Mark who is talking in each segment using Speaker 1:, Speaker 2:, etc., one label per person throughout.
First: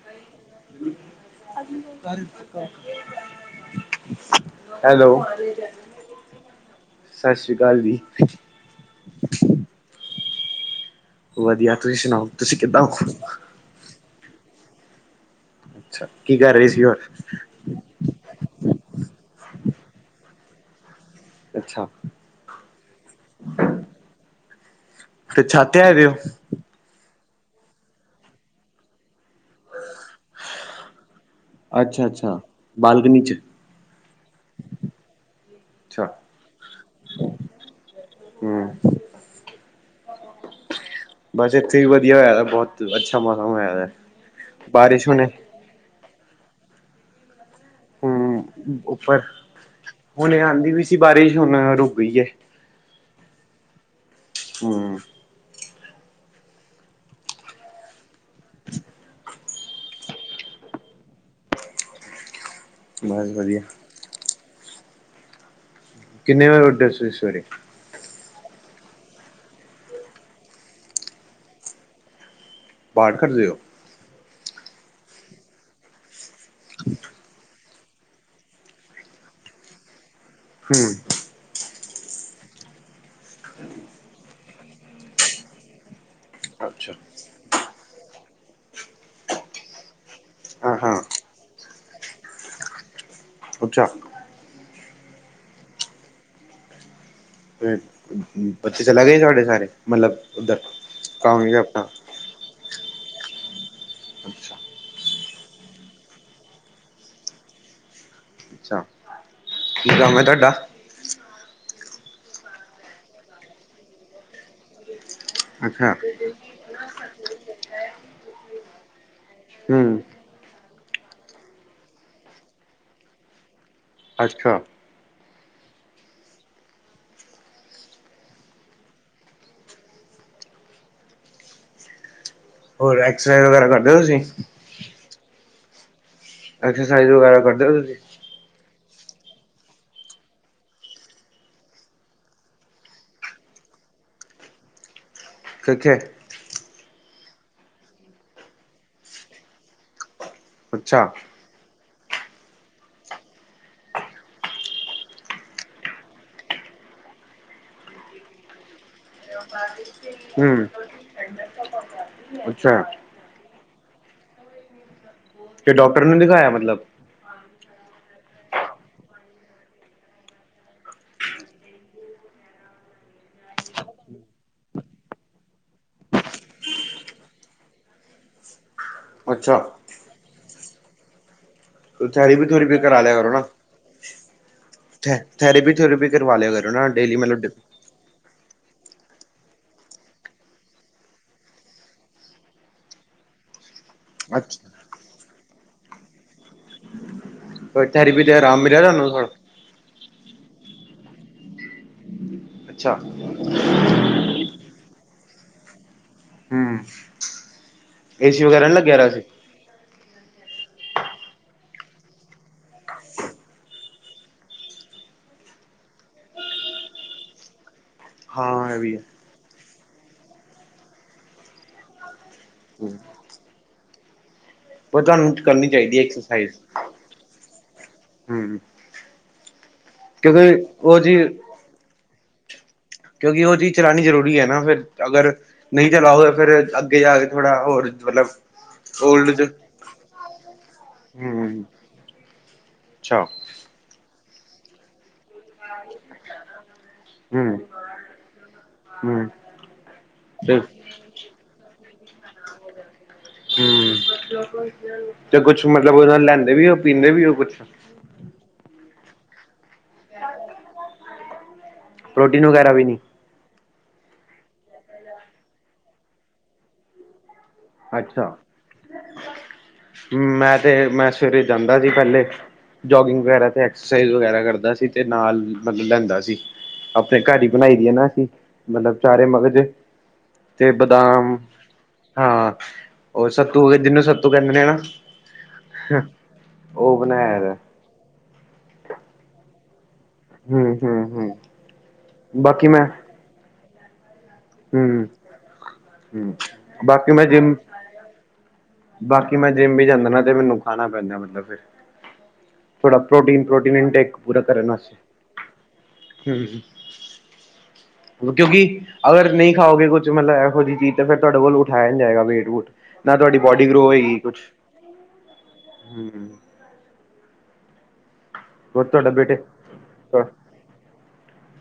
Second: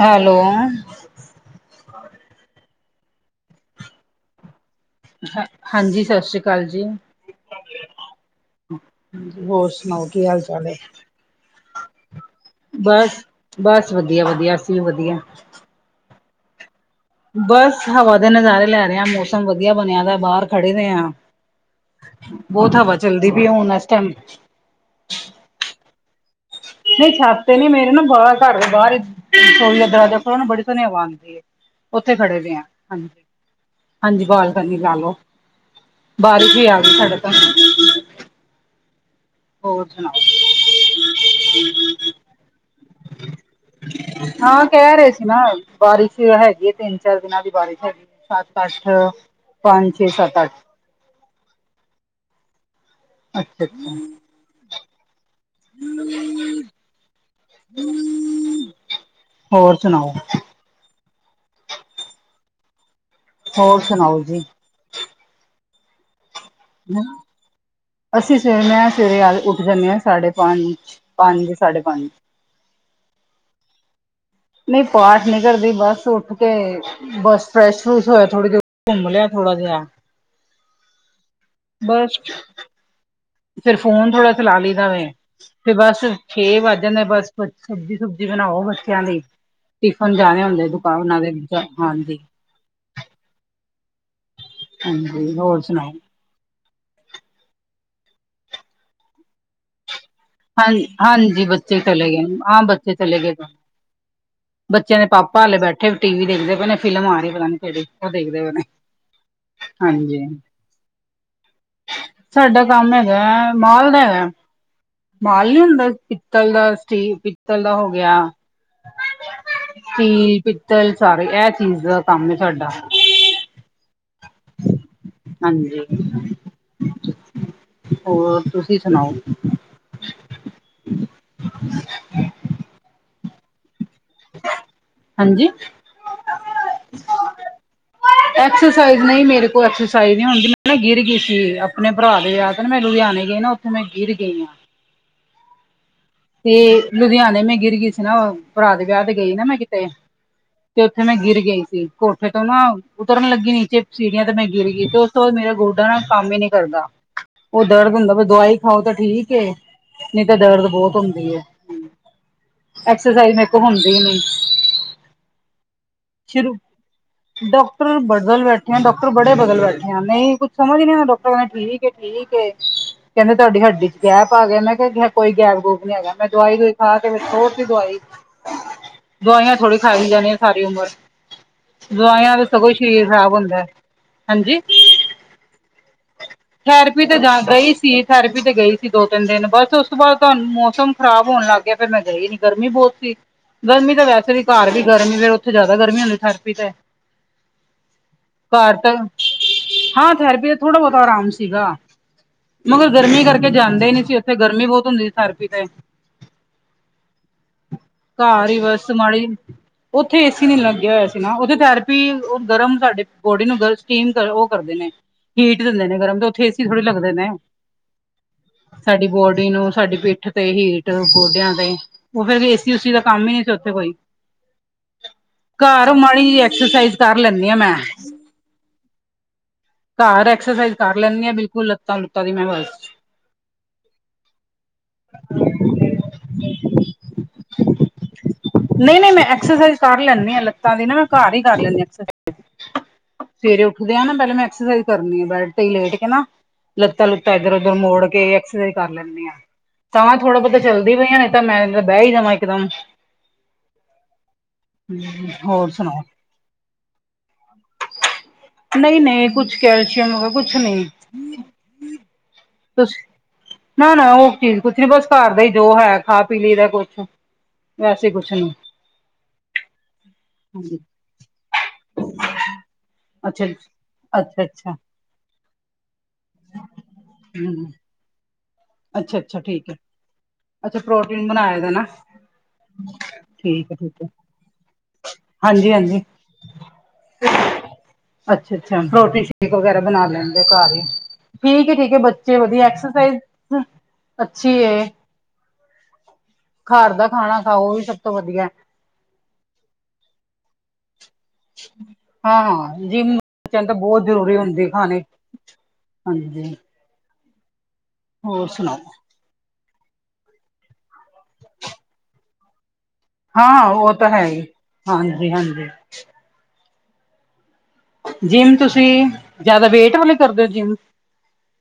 Speaker 1: Hello,
Speaker 2: ਘਰ ਖੁਲਾ। Hello,
Speaker 1: ਹਾਂਜੀ ਸਤਿ ਸ੍ਰੀ ਅਕਾਲ ਜੀ
Speaker 2: ਸਤਿ ਸ੍ਰੀ ਅਕਾਲ ਜੀ।
Speaker 1: ਹੋਰ ਸੁਣਾਓ ਕੀ ਹਾਲ- ਚਾਲ ਹੈ?
Speaker 2: ਵਧੀਆ। ਤੁਸੀਂ ਸੁਣਾਓ, ਤੁਸੀਂ ਕਿੱਦਾਂ ਹੋ?
Speaker 1: ਬਸ ਬਸ ਵਧੀਆ- ਵਧੀਆ, ਅਸੀਂ ਵੀ ਵਧੀਆ।
Speaker 2: ਅੱਛਾ, ਕੀ ਕਰ ਰਹੇ ਸੀ ਹੋਰ?
Speaker 1: ਬਸ ਹਵਾ ਦੇ ਨਜ਼ਾਰੇ ਲੈ ਰਹੇ ਆ, ਮੌਸਮ ਵਧੀਆ ਬਣਿਆ ਦਾ ਬਾਹਰ ਖੜੇ ਰਹੇ ਹਾ।
Speaker 2: ਅੱਛਾ
Speaker 1: ਬਹੁਤ ਹਵਾ ਚੱਲਦੀ ਪਈ ਹੁਣ ਇਸ ਟਾਈਮ।
Speaker 2: ਤੇ ਛੱਤੇ ਹੈਗੇ ਹੋ?
Speaker 1: ਨਹੀਂ ਛੱਤ ਤੇ ਨਹੀਂ, ਮੇਰੇ ਨਾ ਘਰ ਦੇ ਘਰ ਦੇ ਬਾਹਰ। ਰਸੋਈ ਦਾ ਦਰਵਾਜਾ ਖੋਲੋ, ਉਹ ਨੂੰ ਬੜੀ ਸੁਨੇ ਹਵਾ ਆਉਂਦੀ ਹੈ,
Speaker 2: ਅੱਛਾ
Speaker 1: ਉੱਥੇ ਖੜੇ
Speaker 2: ਅੱਛਾ
Speaker 1: ਵੀ ਆ ਹਾਂਜੀ।
Speaker 2: ਬਾਲਕਨੀ ਚ
Speaker 1: ਹਾਂਜੀ। ਬਾਲਕਨਿ ਲਾ ਲੋਓ, ਬਾਰਿਸ਼ ਵੀ ਆ ਗਈ ਸਾਡੇ ਤ।
Speaker 2: ਹੂ
Speaker 1: ਹੋਰ ਸੁਣਾਓ?
Speaker 2: ਬਸ ਇੱਥੇ ਹੀ ਵਧੀਆ ਹੋਇਆ ਬਹੁਤ ਅੱਛਾ ਮੌਸਮ ਹੋਇਆ।
Speaker 1: ਹਾਂ ਕਹਿ
Speaker 2: ਬਾਰਿਸ਼
Speaker 1: ਰਹੇ ਸੀ
Speaker 2: ਹੋਣੇ
Speaker 1: ਨਾ ਬਾਰਿਸ਼ ਹੈਗੀ ਹੈ ਤਿੰਨ- ਚਾਰ ਦਿਨਾਂ ਦੀ ਬਾਰਿਸ਼ ਹੈਗੀ, ਸੱਤ
Speaker 2: ਹਮ
Speaker 1: -ਅੱਠ, ਪੰਜ- ਛੇ- ਸੱਤ- ਅੱਠ।
Speaker 2: ਬਾਰੀਸ਼ ਹੁਣ ਰੁਕ ਗਈ ਹੈ।
Speaker 1: ਅੱਛਾ- ਅੱਛਾ।
Speaker 2: ਹੂ
Speaker 1: ਹੂ- ਹੂ ਹੋਰ ਸੁਣਾਓ?
Speaker 2: ਬਾੱਸ ਬ
Speaker 1: ਹੋਰ ਸੁਣਾਓ ਜੀ?
Speaker 2: ਕਿੰਨੇ ਵੱਜੇ ਉੱਡਿਆ ਤੁਸੀਂ ਸਵੇਰੇ?
Speaker 1: ਅਸੀਂ ਸਵੇਰੇ, ਮੈਂ ਸਵੇਰੇ ਉੱਠ ਜਾਂਦੇ ਹਾਂ ਸਾਢੇ ਪੰਜ -ਪੰਜ ਸਾਢੇ, ਪੰਜ।
Speaker 2: ਪਾਠ ਕਰਦੇ ਓ।
Speaker 1: ਨਹੀਂ ਪਾਠ ਨਹੀਂ ਕਰਦੀ ਬਸ, ਉੱਠ ਕੇ ਬੱਸ। ਫਰੈਸ਼- ਫਰਸ਼ ਹੋਇਆ ਥੋੜਾ ਜਿ ਘੁੰਮਿਆ ਥੋੜਾ ਜਿਹਾ।
Speaker 2: ਹੂ
Speaker 1: ਬਸ, ਫੇਰ ਫੋਨ ਥੋੜਾ ਚਲਾ ਲਈਦਾ ਏ, ਤੇ ਬਸ। ਛੇ ਵੱਜ
Speaker 2: ਅੱਛਾ
Speaker 1: ਜਾਂਦੇ ਬਸ, ਸਬਜ਼ੀ ਸੁਬਜੀ ਬਣਾਓ ਬੱਚਿਆਂ ਦੀ। ਟਿਫਨ ਜਾਣੇ ਹੁੰਦੇ
Speaker 2: ਹਾਂ ਹਾਂ
Speaker 1: ਦੁਕਾਨ ਦੇ। ਹਾਂਜੀ।
Speaker 2: ਅੱਛਾ।
Speaker 1: ਹਾਂਜੀ, ਹੋਰ ਸੁਣਾਓ?
Speaker 2: ਬੱਚੇ ਚਲਾ ਗਏ ਸੀ ਤੁਹਾਡੇ ਸਾਰੇ, ਮਤਲਬ। ਉਧਰ
Speaker 1: ਹਾਂ, ਹਾਂਜੀ
Speaker 2: ਕੰਮ
Speaker 1: ਬੱਚੇ
Speaker 2: ਆਪਣਾ
Speaker 1: ਚਲੇ ਗਏ ਨੇ, ਹਾਂ, ਬੱਚੇ ਚਲੇ ਗਏ,
Speaker 2: ਅੱਛਾ
Speaker 1: ਬੱਚਿਆਂ ਦੇ ਪਾਪਾ ਭਾਲੇ ਬੈਠੇ ਟੀ ਵੀ ਦੇਖਦੇ ਪੈ ਫਿਲਮ ਆ ਰਹੀ, ਪਤਾ ਨੀ ਕਿਹੜੀ। ਦੇਖਦੇ ਪੇਣੇ।
Speaker 2: ਅੱਛਾ ਕੀ ਕੰਮ ਹੈ
Speaker 1: ਹਾਂਜੀ।
Speaker 2: ਤੁਹਾਡਾ
Speaker 1: ਸਾਡਾ ਕੰਮ ਹੈਗਾ ਹੈ, ਮਾਲ ਦਾ ਹੈਗਾ। ਮਾਲ ਨੀ ਹੁੰਦਾ
Speaker 2: ਅੱਛਾ
Speaker 1: ਪਿੱਤਲ ਦਾ, ਸ- ਪਿੱਤਲ ਦਾ ਹੋ ਗਿਆ।
Speaker 2: ਹਮ
Speaker 1: ਸਟੀਲ, ਪਿੱਤਲ ਸਾਰੇ ਇਹ ਚੀਜ਼ ਦਾ ਕੰਮ ਸਾਡਾ।
Speaker 2: ਅੱਛਾ।
Speaker 1: ਹਾਂਜੀ, ਹੋਰ ਤੁਸੀਂ ਸੁਣਾਓ
Speaker 2: ਹੋਰ ਐਕਸਰਸਾਈਜ਼ ਵਗੈਰਾ ਕਰਦੇ ਹੋ ਤੁਸੀਂ
Speaker 1: ਹਾਂਜੀ
Speaker 2: ਐਕਸਰਸਾਈਜ਼ ਵਗੈਰਾ ਕਰਦੇ ਹੋ ਤੁਸੀਂ
Speaker 1: ਐਕਸਰਸਾਈਜ਼ ਨਹੀਂ, ਮੇਰੇ ਕੋਲ ਐਕਸਰਸਾਈਜ਼ ਨਹੀਂ ਹੁੰਦੀ, ਮੈੰ ਗਿਰ ਗਈ ਸੀ, ਆਪਣੇ ਭਰਾ ਦੇ ਵਿਆਹ ਤੇ, ਮੈ ਲੁਧਿਆਣੇ ਗਈ ਸੀ ਨਾ ਮੈਂ ਗਿਰ ਗਈ
Speaker 2: ਕਿੱਥੇ
Speaker 1: ਤੇ ਲੁਧਿਆਣੇ ਮੈਂ ਗਿਰ ਗਈ ਸੀ ਨਾ, ਭਰਾ ਦੇ ਵਿਆਹ ਤੇ ਗਈ ਨਾ ਮੈਂ ਕਿਤੇ। ਤੇ ਉੱਥੇ
Speaker 2: ਅੱਛਾ
Speaker 1: ਮੈਂ ਗਿਰ ਗਈ ਸੀ, ਕੋਠੇ ਤੋਂ ਨਾ। ਉਤਰਨ ਲੱਗੀ ਨੀਚੇ, ਸੀੜੀਆਂ ਤੇ ਮੈਂ ਗਿਰ ਗਈ ਤੇ ਉਸ ਤੋਂ ਬਾਅਦ ਮੇਰਾ ਗੋਡਾ ਨਾ ਕੰਮ ਹੀ ਨਹੀਂ ਕਰਦਾ। ਉਹ ਦਰਦ ਹੁੰਦਾ ਬ, ਦਵਾਈ ਖਾਓ ਤਾਂ ਠੀਕ। ਨਹੀਂ ਤਾਂ
Speaker 2: ਹਮ
Speaker 1: ਦਰਦ ਬਹੁਤ ਹੁੰਦੀ ਹੈ,
Speaker 2: ਅੱਛਾ
Speaker 1: ਐਕਸਰਸਾਈਜ਼ ਮੇਰੇ ਤੋਂ ਹੁੰਦੀ ਨੀ।
Speaker 2: ਤੇ ਡਾਕਟਰ ਨੇ ਦਿਖਾਇਆ
Speaker 1: ਸ਼ੁਰੂ
Speaker 2: ਮਤਲਬ।
Speaker 1: ਡਾਕਟਰ ਬਦਲ ਬੈਠੇ ਆ, ਡਾਕਟਰ ਬੜੇ ਬਦਲ ਬੈਠੇ ਆ, ਨਹੀਂ ਕੁੱਝ ਸਮਝ ਨੀ ਆਇਆ ਡਾਕਟਰਾਂ ਨੇ ਕਿ। ਠੀਕ ਏ। ਕਹਿੰਦੇ ਤੁਹਾਡੀ ਹੱਡੀ ਚ ਗੈਪ ਆ ਗਿਆ, ਮੈਂ ਕਿਹਾ ਕੋਈ ਗੈਪ ਗੂਪ ਨੀ ਹੈਗਾ, ਮੈਂ ਦਵਾਈ ਦਵਾਈ ਖਾ ਕੇ ਛੋੜ ਤੀ ਦਵਾਈ।
Speaker 2: [inaudible]
Speaker 1: ਦਵਾਈਆਂ ਥੋੜੀ ਖਾਈ ਜਾਣੀਆਂ ਸਾਰੀ ਉਮਰ। ਦਵਾਈਆਂ ਦਾ
Speaker 2: ਥੈਰੇਪੀ
Speaker 1: ਸਗੋਂ
Speaker 2: ਥੂਰੇਪੀ
Speaker 1: ਸਰੀਰ ਖ਼ਰਾਬ ਹੁੰਦਾ ਹੈ, ਹਾਂਜੀ।
Speaker 2: ਥ ਥੈਰੇਪੀ, ਥਰੇਪੀ ਕਰਵਾ ਲਿਆ ਕਰੋ ਨਾ ਡੇਲੀ ਮਤਲਬ।
Speaker 1: ਥੈਰਪੀ ਤੇ ਗਈ ਸੀ ਦੋ -ਤਿੰਨ ਦਿਨ, ਬਸ ਉਸ ਤੋਂ ਬਾਅਦ ਤੁਹਾਨੂੰ ਮੌਸਮ ਖਰਾਬ ਹੋਣ ਲੱਗ ਗਿਆ ਫਿਰ ਮੈਂ ਗਈ ਨੀ ਗਰਮੀ ਬਹੁਤ ਸੀ। ਗਰਮੀ ਤਾਂ ਵੈਸੇ ਵੀ ਘਰ ਵੀ
Speaker 2: ਅੱਛਾ
Speaker 1: ਗਰਮੀ, ਫਿਰ ਉੱਥੇ ਜ਼ਿਆਦਾ ਗਰਮੀ ਹੁੰਦੀ ਥੈਰੇਪੀ ਤੇ।
Speaker 2: ਥੈਰੇਪੀ ਤੇ ਆਰਾਮ
Speaker 1: ਘਰ
Speaker 2: ਮਿਲਿਆ
Speaker 1: ਤਾਂ,
Speaker 2: ਤੁਹਾਨੂੰ ਥੋੜਾ?
Speaker 1: ਹਾਂ ਥੈਰੇਪੀ ਦਾ ਥੋੜ੍ਹਾ ਬਹੁਤਾ ਆਰਾਮ ਸੀਗਾ। ਮਗਰ
Speaker 2: ਅੱਛਾ
Speaker 1: ਗਰਮੀ ਕਰਕੇ ਜਾਂਦੇ ਨਹੀਂ ਸੀ, ਉੱਥੇ ਗਰਮੀ ਬਹੁਤ ਹੁੰਦੀ ਸੀ ਥੈਰੇਪੀ ਤੇ।
Speaker 2: ਹਮ। ਏਸੀ
Speaker 1: ਘਰ ਹੀ
Speaker 2: ਵਗੈਰਾ ਨਹੀਂ
Speaker 1: ਬੱਸ
Speaker 2: ਲੱਗਿਆ ਰਿਹਾ ਸੀ
Speaker 1: ਮਾੜੀ, ਉੱਥੇ। ਏਸੀ ਨਹੀਂ ਲੱਗਿਆ ਹੋਇਆ ਸੀ ਨਾ, ਉਹਦੀ ਥੈਰੇਪੀ ਉਹ ਗਰਮ ਸਾਡੇ ਬੋਡੀ ਨੂੰ ਸਟੀਮ ਉਹ ਕਰਦੇ ਨੇ। ਹੀਟ ਦਿੰਦੇ ਨੇ ਗਰਮ, ਤੇ ਉੱਥੇ ਏਸੀ ਥੋੜ੍ਹੇ ਲਗਦੇ ਨੇ।
Speaker 2: ਹਾਂ। ਵੀ ਹੈ
Speaker 1: ਸਾਡੀ ਬੋਡੀ ਨੂੰ, ਸਾਡੀ ਪਿੱਠ ਤੇ ਹੀਟ ਗੋਡਿਆਂ ਤੇ। ਉਹ ਫਿਰ ਏਸੀ ਉਸੀ ਦਾ ਕੰਮ ਹੀ ਨਹੀਂ ਸੀ ਉੱਥੇ ਕੋਈ।
Speaker 2: ਉਹ ਤੁਹਾਨੂੰ। ਕਰਨੀ
Speaker 1: ਘਰ
Speaker 2: ਚਾਹੀਦੀ ਹੈ
Speaker 1: ਮਾੜੀ ਜਹੀ ਐਕਸਰਸਾਈਜ਼ ਕਰ ਲੈਂਦੀ ਆਂ ਮੈਂ।
Speaker 2: ਹਮ।
Speaker 1: ਘਰ
Speaker 2: ਕਿਉਂਕਿ
Speaker 1: ਐਕਸਰਸਾਈਜ਼ ਕਰ
Speaker 2: ਉਹ
Speaker 1: ਲੈਂਦੀ
Speaker 2: ਜੀ
Speaker 1: ਹਾਂ ਬਿਲਕੁਲ ਲੱਤਾਂ ਲੁਤਾਂ ਦੀ ਮੈਂ ਬਸ।
Speaker 2: ਕਿਉਂਕਿ ਉਹ ਚੀਜ਼ ਚਲਾਉਣੀ ਜ਼ਰੂਰੀ ਹੈ ਨਾ, ਫਿਰ ਅਗਰ। ਨਹੀਂ ਚਲਾਓ, ਫਿਰ ਅੱਗੇ ਜਾ ਕੇ ਥੋੜਾ ਹੋਰ ਮਤਲਬ।
Speaker 1: ਨਹੀਂ- ਨਹੀਂ ਮੈਂ
Speaker 2: ਓਲਡ
Speaker 1: ਐਕਸਰਸਾਈਜ਼ ਕਰ ਲੈਂਦੀ ਹਾਂ ਲੱਤਾਂ ਦੀ ਨਾ, ਮੈਂ ਘਰ ਹੀ ਕਰ
Speaker 2: ਹਮ
Speaker 1: ਲੈਂਦੀ।।
Speaker 2: ਅੱਛਾ
Speaker 1: ਸਵੇਰੇ ਉੱਠਦੇ ਆ ਨਾ, ਪਹਿਲਾਂ ਮੈਂ ਐਕਸਰਸਾਈਜ਼ ਕਰਨੀ ਆ ਬੈਡ‌। ਉੱਥੇ ਹੀ ਲੇਟ ਕੇ ਨਾ, ਲੱਤਾ ਲੁੱਤਾ ਇੱਧਰ
Speaker 2: ਹਮ
Speaker 1: ਉੱਧਰ ਮੋੜ ਕੇ ਐਕਸਰਸਾਈਜ਼ ਕਰ ਲੈਂਦੀ
Speaker 2: ਹਮ
Speaker 1: ਹਾਂ। ਤਾਂ ਥੋੜ੍ਹਾ
Speaker 2: ਤੇ
Speaker 1: ਬਹੁਤਾ ਚੱਲਦੀ ਪਈਆਂ, ਨੇ ਤਾਂ ਮੈਂ ਬਹਿ ਹੀ ਜਾਵਾਂ ਇੱਕਦਮ।
Speaker 2: ਹਮ, ਤੇ ਕੁਛ
Speaker 1: ਹੋਰ
Speaker 2: ਮਤਲਬ
Speaker 1: ਸੁਣਾਓ
Speaker 2: ਉਹਦਾ ਨਾਲ ਲੈਂਦੇ ਵੀ ਹੋ, ਪੀਂਦੇ ਵੀ ਹੋ ਕੁਛ
Speaker 1: ਨਹੀਂ -ਨਹੀਂ, ਕੁੱਛ ਕਹਿ ਕਿਹਾ ਹੋਵੇ, ਕੁੱਛ ਨੀ
Speaker 2: ਪ੍ਰੋਟੀਨ ਵਗੈਰਾ ਵੀ ਨਹੀਂ
Speaker 1: ਨਾ- ਨਾ, ਉਹ ਚੀਜ਼ ਕੁਛ ਨੀ ਬਸ ਘਰ ਦਾ ਹੀ ਜੋ ਹੈ ਖਾ ਪੀ ਲਈ ਦਾ ਕੁਛ ਵੈਸੇ ਕੁਛ
Speaker 2: ਅੱਛਾ
Speaker 1: ਨਹੀ
Speaker 2: ਮੈਂ ਤੇ, ਮੈਂ ਸਵੇਰੇ ਜਾਂਦਾ ਸੀ ਪਹਿਲੇ ਜੋਗਿੰਗ
Speaker 1: ਅੱਛਾ
Speaker 2: ਵਗੈਰਾ ਤੇ ਐਕਸਰਸਾਈਜ਼ ਵਗੈਰਾ
Speaker 1: ਅੱਛਾ ਅੱਛਾ
Speaker 2: ਕਰਦਾ ਸੀ, ਤੇ ਨਾਲ ਮਤਲਬ ਲੈਂਦਾ ਸੀ। ਆਪਣੇ ਘਰ ਹੀ
Speaker 1: ਹਮ
Speaker 2: ਬਣਾਈ ਦੀ ਹੈ ਨਾ, ਅਸੀਂ। ਮਤਲਬ
Speaker 1: ਅੱਛਾ
Speaker 2: ਚਾਰੇ
Speaker 1: ਅੱਛਾ
Speaker 2: ਮਗਜ਼,
Speaker 1: ਠੀਕ ਹੈ
Speaker 2: ਤੇ
Speaker 1: ਅੱਛਾ ਪ੍ਰੋਟੀਨ
Speaker 2: ਬਦਾਮ
Speaker 1: ਬਣਾਏ ਦਾ ਨਾ
Speaker 2: ਹਾਂ। ਹੋਰ ਸੱਤੂ
Speaker 1: ਠੀਕ ਹੈ
Speaker 2: ਅਗੇ
Speaker 1: ਠੀਕ
Speaker 2: ਜਿਹਨੂੰ
Speaker 1: ਹੈ
Speaker 2: ਸੱਤੂ ਕਹਿੰਦੇ ਏ ਨਾਂ।
Speaker 1: ਹਾਂਜੀ ਹਾਂਜੀ
Speaker 2: [unintelligible] ਉਹ ਬਣਾਇਆ ਦਾ।
Speaker 1: ਅੱਛਾ ਅੱਛਾ, ਪ੍ਰੋਟੀ ਸ਼ੇਕ ਵਗੈਰਾ ਬਣਾ ਲੈਂਦੇ
Speaker 2: ਹੂੰ
Speaker 1: ਘਰ ਈ।
Speaker 2: ਹੂੰ ਹੂੰ
Speaker 1: ਠੀਕ ਏ, ਠੀਕ ਏ ਬਚ ਜੇ ਵਧੀਆ
Speaker 2: ਬਾਕੀ ਮੈਂ
Speaker 1: ਐਕਸਰਸਾਈਜ਼। [unintelligible] ਅੱਛੀ ਐ,
Speaker 2: ਹੂੰ ਹੂੰ
Speaker 1: ਘਰ ਦਾ
Speaker 2: ਬਾਕੀ ਮੈਂ
Speaker 1: ਖਾਣਾ
Speaker 2: ਜਿੰਮ
Speaker 1: ਖਾਓ। ਉਵੀ ਸਭ ਤੋਂ ਵਧੀਆ।
Speaker 2: ਬਾਕੀ ਮੈਂ ਜਿੰਮ ਵੀ ਜਾਂਦਾ ਨਾਂ ਤੇ ਮੈਨੂੰ ਖਾਣਾ ਪੈਂਦਾ ਮਤਲਬ ਫਿਰ।
Speaker 1: ਹਾਂ ਹਾਂ।
Speaker 2: ਥੋੜਾ
Speaker 1: ਜਿੰਮ
Speaker 2: ਪ੍ਰੋਟੀਨ
Speaker 1: ਬੱਚਿਆਂ ਨੂੰ ਤੇ
Speaker 2: ਪ੍ਰੋਟੀਨ
Speaker 1: ਬਹੁਤ
Speaker 2: ਇਨਟੇਕ
Speaker 1: ਜ਼ਰੂਰੀ
Speaker 2: ਪੂਰਾ
Speaker 1: ਹੁੰਦੀ
Speaker 2: ਕਰਨ ਵਾਸਤੇ
Speaker 1: ਖਾਣੇ। ਹਾਂ।
Speaker 2: [unintelligible] ਕਿਉਂਕਿ ਅਗਰ ਨਈਂ ਖਾਓਗੇ ਕੁੱਛ ਮਤਲਬ ਇਹੋ ਜਿਹੀ ਚੀਜ਼ ਤਾਂ ਫਿਰ ਤੁਹਾਡੇ ਕੋਲ ਉਠਾਇਆ ਨੀਂ ਜਾਏਗਾ ਵੇਟ ਵੂਟ। ਨਾਂ
Speaker 1: ਹਾਂ ਹਾਂ, ਉਹ ਤਾਂ ਹੈ ਹੀ ਹਾਂਜੀ, ਹਾਂਜੀ।
Speaker 2: ਹਂ, ਹਂ।
Speaker 1: ਜਿੰਮ
Speaker 2: ਹੋਰ
Speaker 1: ਤੁਸੀਂ
Speaker 2: ਤੁਹਾਡਾ ਬੇਟੇ
Speaker 1: ਜਿਆਦਾ ਵੇਟ ਵਾਲੇ ਕਰਦੇ ਹੋ ਜਿੰਮ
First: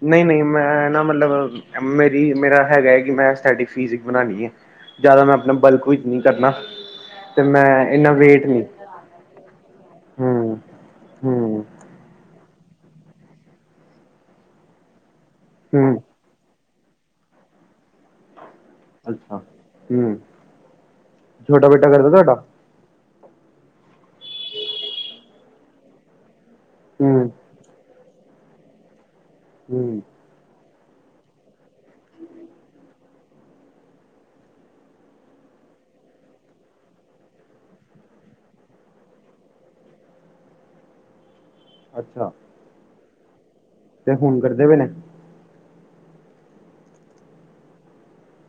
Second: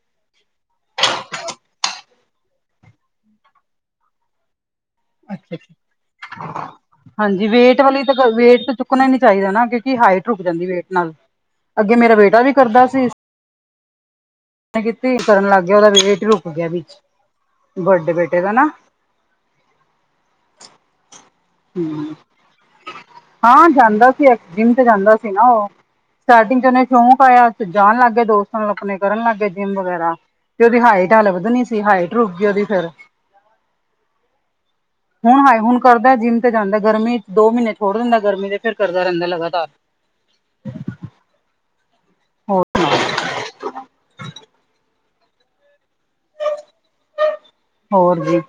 Speaker 2: ਨਈਂ ਨਈਂ ਮੈਂ ਨਾਂ ਮਤਲਬ ਮੇਰੀ ਮੇਰਾ ਹੈਗਾ ਐ ਕਿ ਮੈਂ ਸਟੈਟਿਕ ਫਿਜ਼ਿਕ ਬਣਾਣੀ ਐ। ਜ਼ਿਆਦਾ ਮੈਂ ਆਪਣਾ
Speaker 1: ਅੱਛਾ ਅੱਛਾ
Speaker 2: ਬਲਕ ਵਿੱਚ ਨਈਂ ਕਰਨਾ। ਤੇ
Speaker 1: ਹਾਂਜੀ ਵੇਟ
Speaker 2: ਮੈਂ
Speaker 1: ਵਾਲੀ
Speaker 2: ਇੰਨਾ
Speaker 1: ਤਾਂ
Speaker 2: ਨਹੀਂ
Speaker 1: ਵੇਟ ਚੁੱਕਣਾ ਈ ਨੀਂ ਚਾਈਦਾ ਨਾਂ ਕਿਉਂਕਿ ਹਾਈਟ ਰੁਕ
Speaker 2: ਹੂੰ,
Speaker 1: ਜਾਂਦੀ ਵੇਟ ਨਾਲ,
Speaker 2: ਹੂੰ,
Speaker 1: ਅੱਗੇ ਮੇਰਾ ਬੇਟਾ ਵੀ ਕਰਦਾ ਸੀ। ਕੀਤੀ ਕਰਨ ਲੱਗ ਗਿਆ ਉਹਦਾ
Speaker 2: ਹੂੰ।
Speaker 1: ਵੇਟ ਰੁਕ ਗਿਆ ਵਿੱਚ ਵੱਡੇ ਬੇਟੇ ਦਾ ਨਾਂ।
Speaker 2: ਅੱਛਾ, ਹਂ।
Speaker 1: ਹਂ, ਹਾਂ ਜਾਂਦਾ ਸੀ ਜਿੰਮ ਤੇ ਜਾਂਦਾ ਸੀ ਨਾ ਉਹ। ਸਟਾਰਟਿੰਗ ਚ ਉਹਨੂੰ ਇਹ ਸ਼ੌਂਕ
Speaker 2: ਹੂੰ,
Speaker 1: ਆਇਆ ਜਾਣ ਲੱਗ ਗਏ ਦੋਸਤਾਂ ਨਾਲ ਆਪਣੇ ਕਰਨ ਲੱਗ ਗਏ ਜਿੰਮ
Speaker 2: ਹੂੰ।
Speaker 1: ਵਗੈਰਾ। ਤੇ ਉਹਦੀ ਹਾਈਟ ਹਲੇ ਵਧਣੀ ਸੀ। ਹਾਈਟ ਰੁਕ ਗਈ ਉਹਦੀ ਫਿਰ ਹੁਣ ਹਾਏ ਹੁਣ ਕਰਦਾ ਜਿੰਮ ਜਾਂਦਾ ਗਰਮੀ ਦੋ ਮਹੀਨੇ ਛੋੜ੍ਹ ਦਿੰਦਾ ਗਰਮੀ ਦੇ, ਫਿਰ ਕਰਦਾ ਰਹਿੰਦਾ ਲਗਾਤਾਰ।
Speaker 2: ਅੱਛਾ।
Speaker 1: ਹੋਰ ਸੁਣਾਓ [unintelligible]
Speaker 2: ਤੇ ਹੁਣ ਕਰਦੇ ਪਏ ਨੇਂ।
Speaker 1: ਹੋਰ ਜੀ,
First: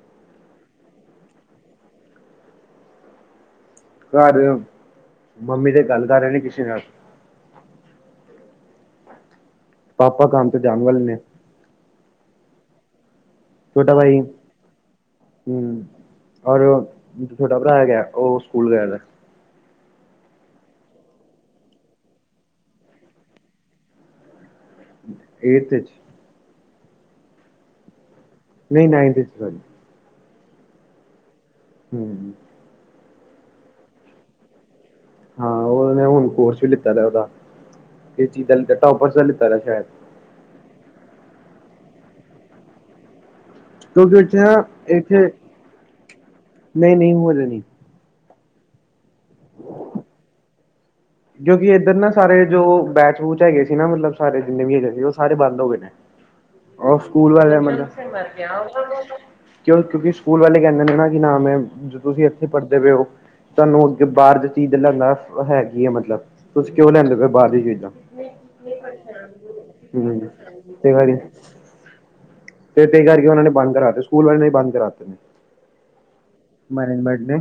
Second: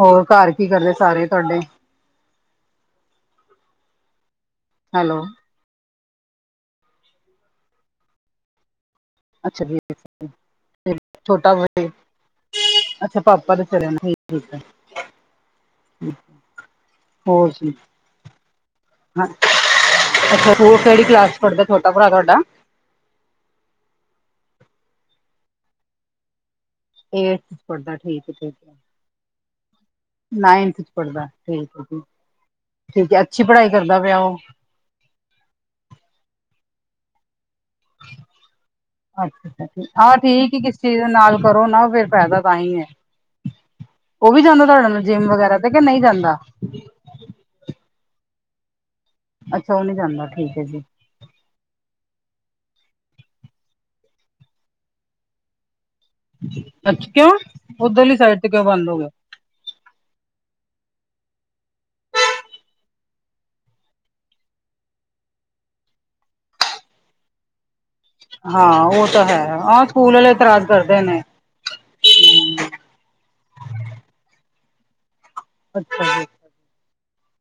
Speaker 1: ਹੋਰ ਘਰ ਕੀ ਕਰਦੇ ਸਾਰੇ ਤੁਹਾਡੇ।
Speaker 2: ਘਰ
Speaker 1: ਹੈਲੋ
Speaker 2: ਮੰਮੀ ਤੇ ਗੱਲ ਕਰ ਰਹੇ ਨੇਂ ਕਿਸੇ ਨਾਲ।
Speaker 1: ਅੱਛਾ
Speaker 2: ਪਾਪਾ ਕੰਮ ਤੇ ਜਾਣ ਵਾਲੇ ਨੇ,
Speaker 1: [unintelligible] ਛੋਟਾ [inaudible] [unintelligible] ਅੱਛਾ ਪਾਪਾ ਦੇ [unintelligible] ਠੀਕ ਐ।
Speaker 2: ਹਂ, ਔਰ
Speaker 1: ਹੋਰ
Speaker 2: ਛੋਟਾ
Speaker 1: ਜੀ
Speaker 2: ਭਰਾ ਹੈਗਾ ਉਹ ਸਕੂਲ ਗਿਆਦਾ।
Speaker 1: [unintelligible] ਅੱਛਾ ਉਹ ਕਿਹੜੀ ਕਲਾਸ ਚ ਪੜ੍ਹਦਾ ਛੋਟਾ ਭਰਾ ਤੁਹਾਡਾ।
Speaker 2: ਏਟਥ ਇਚ
Speaker 1: ਏਟਥ ਚ ਪੜ੍ਹਦਾ ਠੀਕ ਫੇਰ
Speaker 2: ਨਈਂ, ਮੈਂ ਈ ਦੱਸਿਆ ਉਹਨੂੰ।
Speaker 1: ਨਾਈਨਥ ਚ ਪੜ੍ਹਦਾ ਠੀਕ ਠੀਕ।
Speaker 2: ਹੂੰ।
Speaker 1: ਠੀਕ ਏ ਅੱਛੀ ਪੜ੍ਹਾਈ ਕਰਦਾ ਪਿਆ ਉਹ?
Speaker 2: ਹਾਂ ਉਹਨੇ ਹੁਣ ਕੋਰਸ ਵੀ ਲਿੱਤਾ ਉਹਦਾ, ਕਿਸ ਚੀਜ਼ ਦਾ
Speaker 1: ਅੱਛਾ ਅੱਛਾ
Speaker 2: ਲ [inaudible]
Speaker 1: ਹਾਂ ਠੀਕ ਆ ਕਿਸ ਚੀਜ਼ ਨਾਲ ਕਰੋ ਨਾਂ ਫੇਰ ਫਾਇਦਾ ਤਾਂ ਈ ਏ।
Speaker 2: ਕਿਉਂਕਿ
Speaker 1: ਉਹ
Speaker 2: ਉੱਥੇ
Speaker 1: ਵੀ
Speaker 2: ਨਾ
Speaker 1: ਜਾਂਦਾ ਤੁਹਾਡੇ ਨਾਲ ਜਿੰਮ ਵਗੈਰਾ ਤੇ ਕਿ ਨਈਂ ਜਾਂਦਾ।
Speaker 2: ਨਈਂ ਨਈਂ, ਹੋ ਜੇਗੀ।
Speaker 1: ਅੱਛਾ ਉਹ ਨੀਂ ਜਾਂਦਾ, ਠੀਕ ਐ ਜੀ।
Speaker 2: ਕਿਉਂਕਿ ਇੱਧਰ ਨਾਂ ਸਾਰੇ ਜੋ ਬੈਚ-ਵੂਚ ਹੈਗੇ ਸੀ ਨਾਂ ਮਤਲਬ ਸਾਰੇ ਜਿੰਦੇ ਵੀ ਹੈਗੇ ਸੀ ਉਹ ਸਾਰੇ ਬੰਦ ਹੋ ਗਏ। ਉਹ
Speaker 1: ਅੱਛਾ ਕਿਉਂ
Speaker 2: ਸਕੂਲ ਵਾਲਿਆਂ ਮਤਲਬ
Speaker 1: ਉੱਧਰਲੀ ਸਾਈਡ ਤੇ ਕਿਉਂ ਬੰਦ ਹੋ ਗਿਆ
Speaker 2: [unintelligible] ਕਿਉ? ਕਿਉਂਕਿ ਸਕੂਲ ਵਾਲੇ ਕਹਿੰਦੇਦੇ ਨਾਂ ਕਿ ਨਾਂ ਮੈਂ ਤੁਸੀਂ ਇੱਥੇ ਪੜ੍ਹਦੇ ਪਏ ਪੇਓ। ਤੁਹਾਨੂੰ ਅੱਗੇ ਬਾਹਰ ਦੀ ਚੀਜ਼ ਦੇ ਨਾਲ ਹੈ ਕਿ ਐ ਮਤਲਬ! ਤੁਸੀਂ ਕਿਉਂ ਲੈਂਦੇ ਪੇ ਔ ਬਾਹਰ ਦੀਆਂ ਚੀਜ਼ਾਂ।
Speaker 1: ਹਾਂ ਉਹ ਤਾਂ ਹੈ, ਆਹ ਸਕੂਲ
Speaker 2: ਹੂੰ
Speaker 1: ਵਾਲੇ ਇਤਰਾਜ਼
Speaker 2: ਤੇ
Speaker 1: ਕਰਦੇ
Speaker 2: ਕਰਕੇ
Speaker 1: ਨੇਂ।
Speaker 2: ਤੇ ਇਸੇ ਕਰਕੇ ਉਹਨਾਂ ਨੇ ਬੰਦ ਕਰਾਤੇ, ਸਕੂਲ ਵਾਲੇ ਨੇ ਬੰਦ ਕਰਾਤੇ ਨੇ
Speaker 1: ਅੱਛਾ ਜੀ,
Speaker 2: ਮੈਨੇਜਮੈਂਟ ਨੇ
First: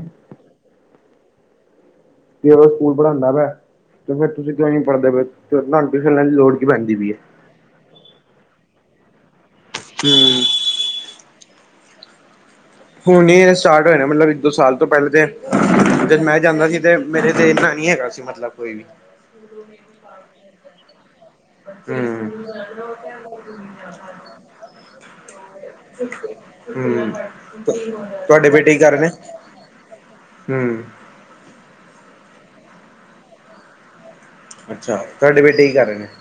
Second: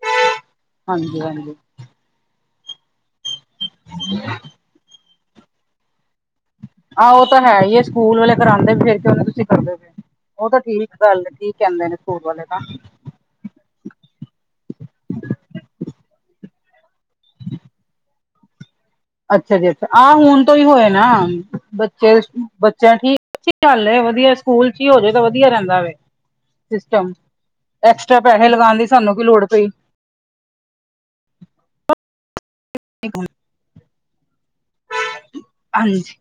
Speaker 1: ਹਾਂਜੀ- ਹਾਂਜੀ
Speaker 2: ਜਦੋਂ ਸਕੂਲ ਪੜਾਉਂਦਾ ਪਿਆ, ਤੇ ਫੇਰ ਤੁਸੀਂ ਕਿਉਂ ਨਹੀਂ ਪੜ੍ਹਦੇ ਪਏ, ਤੁਹਾਨੂੰ ਟਿਊਸ਼ਨ ਲੈਣ ਦੀ ਲੋੜ ਕੀ ਪੈਂਦੀ
Speaker 1: ਹਾਂ
Speaker 2: ਪਈ
Speaker 1: ਉਹ ਤਾਂ ਹੈ ਹੀਏ, ਸਕੂਲ ਵਾਲੇ ਕਰਾਉਂਦੇ ਫਿਰ ਕਿਉਂ ਨਹੀਂ ਤੁਸੀ ਕਰਦੇ, ਉਹ
Speaker 2: ਹਮ
Speaker 1: ਤਾਂ ਠੀਕ ਗੱਲ ਕੀ ਕਹਿੰਦੇ ਨੇ, ਸਕੂਲ ਵਾਲੇ ਤਾਂ
Speaker 2: ਹੁਣ ਹੀ ਇਹ ਸਟਾਰਟ ਹੋਏ ਨੇ ਮਤਲਬ ਇੱਕ ਦੋ ਸਾਲ ਤੋਂ ਪਹਿਲਾਂ ਤੇ, ਜਦ ਮੈਂ ਜਾਂਦਾ ਸੀ। ਤੇ ਮੇਰੇ ਤੇ ਇੰਨਾ ਨਹੀ ਹੈਗਾ ਸੀ, ਮਤਲਬ ਕੋਈ ਵੀ
Speaker 1: ਅੱਛਾ ਜੀ ਅੱਛਾ, ਆਹ ਹੁਣ ਤੋਂ ਹੀ ਹੋਏ ਨਾ, ਬੱਚੇ
Speaker 2: ਹਮ
Speaker 1: ਬੱਚਿਆਂ ਠੀਕ ਗੱਲ ਹੈ ਵਧੀਆ ਸਕੂਲ 'ਚ ਹੀ ਹੋ ਜਾਏ, ਤਾਂ ਵਧੀਆ ਰਹਿੰਦਾ ਵ
Speaker 2: ਹਮ
Speaker 1: ਸਿਸਟਮ ਐਕਸਟਰਾ ਪੈਸੇ
Speaker 2: ਤੁਹਾਡੇ ਬੇਟੇ
Speaker 1: ਲਗਾਉਣ ਦੀ
Speaker 2: ਕਰ ਰਹੇ ਨੇ
Speaker 1: ਸਾਨੂੰ ਕੀ ਲੋੜ ਪਈ
Speaker 2: ਹਮ।
Speaker 1: [inaudible]
Speaker 2: ਅੱਛਾ, ਤੁਹਾਡੇ ਵਿਚ।
Speaker 1: ਹਾਂਜੀ,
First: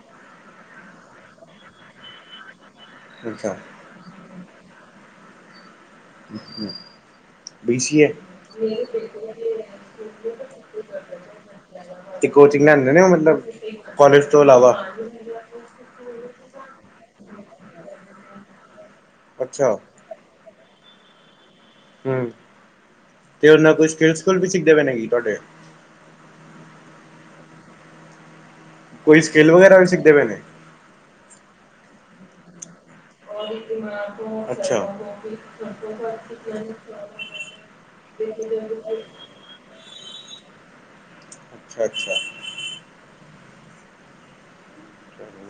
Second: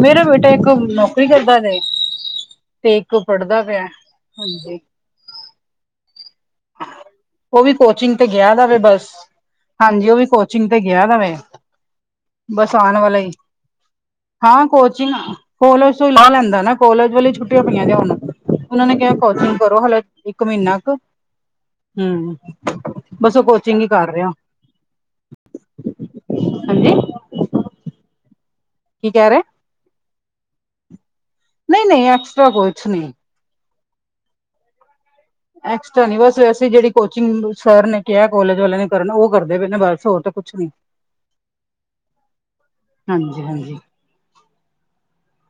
Speaker 1: ਮੇਰਾ ਬੇਟਾ ਇੱਕ ਨੌਕਰੀ ਕਰਦਾ ਨੇ। ਇਕ
Speaker 2: ਅੱਛਾ
Speaker 1: ਪੜਦਾ ਪਿਆ, ਹਾਂਜੀ।
Speaker 2: [inaudible]
Speaker 1: ਉਹ ਵੀ
Speaker 2: ਬੀ ਸੀ ਏ
Speaker 1: ਕੋਚਿੰਗ ਤੇ ਗਿਆ ਦਾ ਵੇ ਬਸ, ਹਾਂਜੀ ਉਹ ਵੀ ਕੋਚਿੰਗ ਤੇ ਗਿਆ ਦਾ ਵੇ।
Speaker 2: ਤੇ ਕੋਚਿੰਗ
Speaker 1: ਬਸ
Speaker 2: ਲੈਂਦੇ
Speaker 1: ਆਉਣ
Speaker 2: ਨੇ ਓ ਮਤਲਬ, ਕਾਲਜ ਤੋਂ ਇਲਾਵਾ।
Speaker 1: ਜੀ ਨਾ, ਕਾਲਜ ਤੋਂ ਲਾ ਲੈਂਦਾ ਨਾ, ਕਾਲਜ ਵਾਲੀਆ ਛੁੱਟੀਆਂ ਪਈਆਂ ਨੇ, ਹੁਣ ਉਹਨਾਂ ਨੇ। ਕੋਚਿੰਗ
Speaker 2: ਅੱਛਾ
Speaker 1: ਕਰੋ ਹਾਲ ਇੱਕ ਮਹੀਨਾ ਕੁ।
Speaker 2: ਹਮ,
Speaker 1: ਹੂੰ ਬਸ
Speaker 2: ਤੇ ਉਹ ਨਾਲ
Speaker 1: ਕੋਚਿੰਗ ਹੀ
Speaker 2: ਕੋਈ
Speaker 1: ਕਰ
Speaker 2: ਸਕਿੱਲ
Speaker 1: ਰਿਹਾ
Speaker 2: ਸਕੂਲ ਵੀ ਸਿੱਖਦੇ ਪਏ ਨੇ ਗੀ ਤੁਹਾਡੇ।
Speaker 1: ਹਾਂਜੀ। ਕੀ
Speaker 2: ਕੋਈ
Speaker 1: ਕਹਿ ਰਹੇ
Speaker 2: ਸਕਿੱਲ ਵਗੈਰਾ ਵੀ ਸਿੱਖਦੇ ਪਏ ਨੇ।
Speaker 1: ਨਹੀਂ- ਨਹੀਂ ਐਕਸਟਾ ਕੁਛ ਨਹੀਂ।
Speaker 2: ਅੱਛਾ।
Speaker 1: ਐਕਸਟ੍ਰਾ ਨੀ, ਬੱਸ ਐਸੀ ਜਿਹੜੀ ਕੋਚਿੰਗ ਸਰ ਨੇ ਕਿਹਾ, ਕਾਲਜ ਵਾਲੇ ਨੇ ਕਰਨ। ਕਰਦੇ ਪਏ ਨਾ ਬਸ, ਹੋਰ ਕੁਛ ਨੀ।
Speaker 2: ਅੱਛਾ, ਅੱਛਾ।
Speaker 1: ਹਾਂਜੀ, ਹਾਂਜੀ।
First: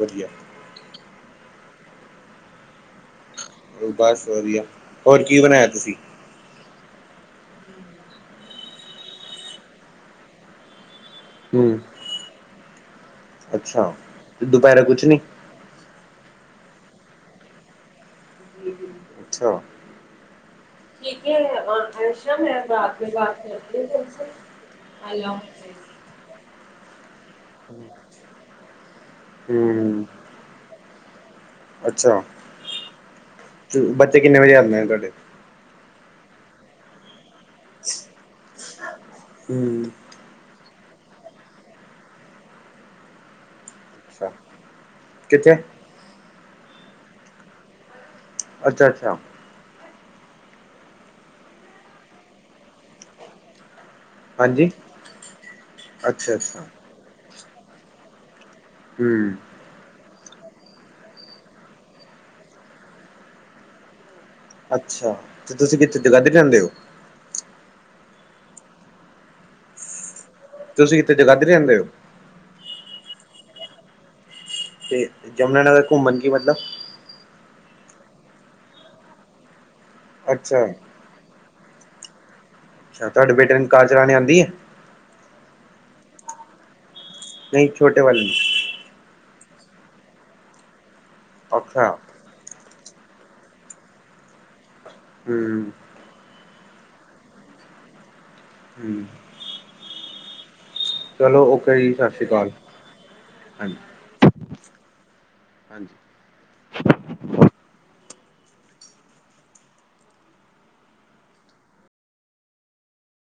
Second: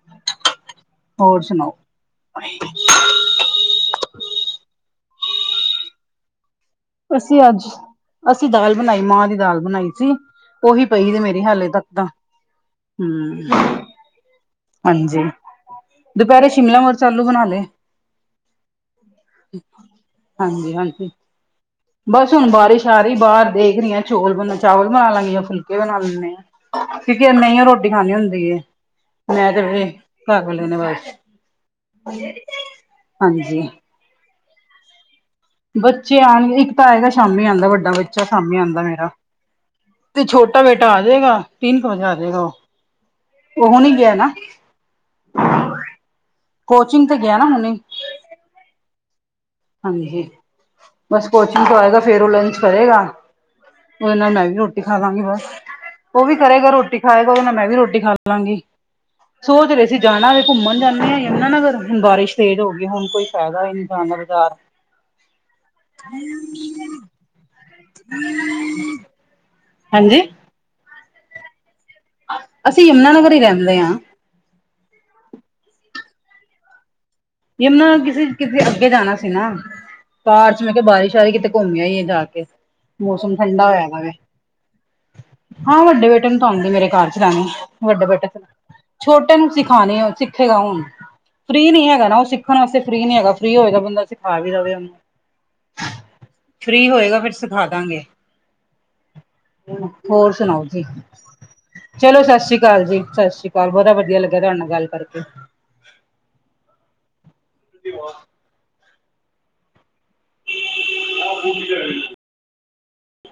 Speaker 2: ਵਧੀਆ।
Speaker 1: ਹੋਰ ਸੁਣਾਓ।
Speaker 2: ਉਹ ਬਸ ਵਧੀਆ, ਹੋਰ ਕੀ ਬਣਾਇਆ ਤੁਸੀਂ।
Speaker 1: ਅਸੀਂ ਅੱਜ, ਅਸੀਂ ਦਾਲ ਬਣਾਈ ਮਾਂ ਦੀ ਦਾਲ ਬਣਾਈ ਸੀ ਉਹੀ ਪਈ ਦੇ।
Speaker 2: ਹੂੰ
Speaker 1: ਹਾਲੇ ਤੱਕ ਤਾਂ, ਹਮ,
Speaker 2: ਅੱਛਾ ਦੁਪਹਿਰੇ ਕੁਛ ਨੀ
Speaker 1: ਹਾਂਜੀ। ਦੁਪਹਿਰੇ ਸ਼ਿਮਲਾ ਮਿਰਚ ਆਲੂ ਬਣਾ ਲੇ।
Speaker 2: ਅੱਛਾ।
Speaker 1: ਹਾਂਜੀ ਹਾਂਜੀ ਬਸ ਹੁਣ ਬਾਰਿਸ਼ ਆ ਰਹੀ ਬਾਹਰ ਦੇਖ ਰਹੀ ਹ ਚੋਲ ਬ ਚਾਵਲ ਬਣਾ ਲਵਾਂਗੀ ਜਾਂ ਫੁਲਕੇ ਬਣਾ ਲੈਂਦੇ ਹਾਂ। ਕਿਉਕਿ ਨਹੀਂ ਉਹ ਰੋਟੀ ਖਾਣੀ ਹੁੰਦੀ, ਮੈਂ ਤੇ ਫੇਰ
Speaker 2: ਹੂੰ
Speaker 1: ਘਰ ਵਾਲੇ ਬਸ।
Speaker 2: ਅੱਛਾ
Speaker 1: ਹਾਂਜੀ
Speaker 2: ਬੱਚੇ ਕਿੰਨੇ ਵਜੇ ਆਉਂਦੇ ਨੇ ਤੁਹਾਡੇ
Speaker 1: ਬੱਚੇ ਆਉਣਗੇ, ਇੱਕ ਤਾਂ ਆਏਗਾ ਸ਼ਾਮੀ ਆਂਉਦਾ ਵੱਡਾ ਬੱਚਾ ਸ਼ਾਮੀ ਆਉਂਦਾ ਮੇਰਾ
Speaker 2: ਹੂੰ
Speaker 1: ਤੇ ਛੋਟਾ ਬੇਟਾ ਆ ਜਾਏਗਾ, ਤਿੰਨ ਕੁ ਵਜੇ ਆ ਜਾਏਗਾ, ਉਹ ਹੁਣੀ ਗਿਆ
Speaker 2: ਅੱਛਾ,
Speaker 1: ਨਾ
Speaker 2: ਕਿੱਥੇ
Speaker 1: ਕੋਚਿੰਗ ਤੇ ਗਿਆ ਨਾ ਹੁਣੇ
Speaker 2: ਅੱਛਾ, ਅੱਛਾ
Speaker 1: ਹਾਂਜੀ, ਬਸ ਕੋਚਿੰਗ ਤੋਂ ਆਏਗਾ, ਫੇਰ ਉਹ ਲੰਚ ਕਰੇਗਾ। ਉਹਦੇ ਨਾਲ ਮੈਂ ਵੀ
Speaker 2: ਹਾਂਜੀ
Speaker 1: ਰੋਟੀ ਖਾ ਲਵਾਂਗੀ ਬਸ, ਉਹ
Speaker 2: ਅੱਛਾ
Speaker 1: ਵੀ
Speaker 2: ਅੱਛਾ
Speaker 1: ਕਰੇਗਾ ਰੋਟੀ ਖਾਏਗਾ, ਉਹਦੇ ਨਾਲ ਮੈਂ ਵੀ ਰੋਟੀ ਖਾ ਲਵਾਂਗੀ
Speaker 2: ਹਮ।
Speaker 1: ਸੋਚ ਰਹੇ ਸੀ ਜਾਣਾ ਅੱਜ ਘੁੰਮਣ ਜਾਣੇ ਯਮੁਨਾਨਗਰ, ਹੁਣ ਬਾਰਿਸ਼ ਤੇਜ ਹੋਗੀ, ਹੁਣ ਕੋਈ ਫਾਇਦਾ ਨੀ ਜਾਣ ਦਾ। [unintelligible]
Speaker 2: ਅੱਛਾ, ਤੇ ਤੁਸੀਂ ਕਿੱਥੇ ਜਗਾਧਰੀ ਰਹਿੰਦੇ ਓ?
Speaker 1: [unintelligible] ਹਾਂਜੀ?
Speaker 2: ਤੁਸੀ ਕਿੱਥੇ ਜਗਾਦਰੀ ਰਹਿੰਦੇ ਓ?
Speaker 1: ਅਸੀਂ ਯਮੁਨਾਾਨਗਰ ਹੀ ਰਹਿੰਦੇ ਹਾਂ।
Speaker 2: ਤੇ ਯਮੁਨਾਾਨਗਰ ਘੁੰਮਣ ਕੀ ਮਤਲਬ?
Speaker 1: ਯਮੁਨਾ ਕਿਸੇ ਕਿਤੇ ਅੱਗੇ ਜਾਣਾ ਸੀ ਨਾ, ਬਾਅਦ ਚ
Speaker 2: ਅੱਛਾ
Speaker 1: ਮੈਂ ਕਿਹਾ ਬਾਰਿਸ਼ ਆਏਗੀ ਤੇ ਘੁੰਮਿਆ ਹੀ ਆ ਜਾ ਕੇ,
Speaker 2: ਅੱਛਾ ਤੁਹਾਡੇ
Speaker 1: ਮੌਸਮ
Speaker 2: ਬੇਟੇ ਨੂੰ
Speaker 1: ਠੰਡਾ
Speaker 2: ਕਾਰ
Speaker 1: ਹੋਇਆ ਗਾ ਵੇ।
Speaker 2: ਚਲਾਉਣੀ ਆਉਂਦੀ ਹੈ
Speaker 1: ਹਾਂ ਵੱਡੇ ਬੇਟੇ ਨੂੰ ਤਾਂ ਆਉਂਦੀ ਮੇਰੇ ਕਾਰ ਚਲਾਣੀ,
Speaker 2: ਨਹੀਂ ਛੋਟੇ
Speaker 1: ਵੱਡੇ
Speaker 2: ਵਾਲੇ
Speaker 1: ਬੇਟੇ ਨੂੰ ਛੋਟੇ ਨੂੰ ਸਿਖਾਣੀ ਹੁਨ ਸਿੱਖੇਗਾ ਹੁਣ, ਫ੍ਰਰੀ ਨੀ
Speaker 2: ਅੱਛਾ
Speaker 1: ਹੈਗਾ ਨਾ ਉਹ। ਸਿੱਖਣ ਆਸਤੇ ਫਰੀ ਨੀ ਹੈਗਾ ਫ੍ਰਰੀ ਹੋਵੇਗਾ ਬੰਦਾ ਸਿਖਾ ਵੀ ਦੇਵੇ ਉਹਨੂੰ।
Speaker 2: ਹੂੰ
Speaker 1: ਫਰੀ ਹੋਏਗਾ ਫੇਰ ਸਿਖਾਦਾਂਗੇ।
Speaker 2: ਹੂੰ
Speaker 1: ਹੋਰ ਸੁਣਾਓ ਤੁਸੀਂ?
Speaker 2: ਚਲੋ ਓਕੇ ਜੀ ਸਤਿ
Speaker 1: ਚਲੋ
Speaker 2: ਸ਼੍ਰੀ ਅਕਾਲ
Speaker 1: ਸਸ਼ਰੀ ਈ ਕਾਲ ਜੀ ਸਸ਼ਰੀ ਕਾਲ
Speaker 2: ਹਾਂਜੀ
Speaker 1: ਬੜਾ ਵਧੀਆ ਲੱਗਿਆ ਤੁਹਾਡੇ ਨਾਲ ਗੱਲ ਕਰਕੇ।
Speaker 2: ਹਾਂਜੀ
Speaker 1: [unintelligible] [unintelligible]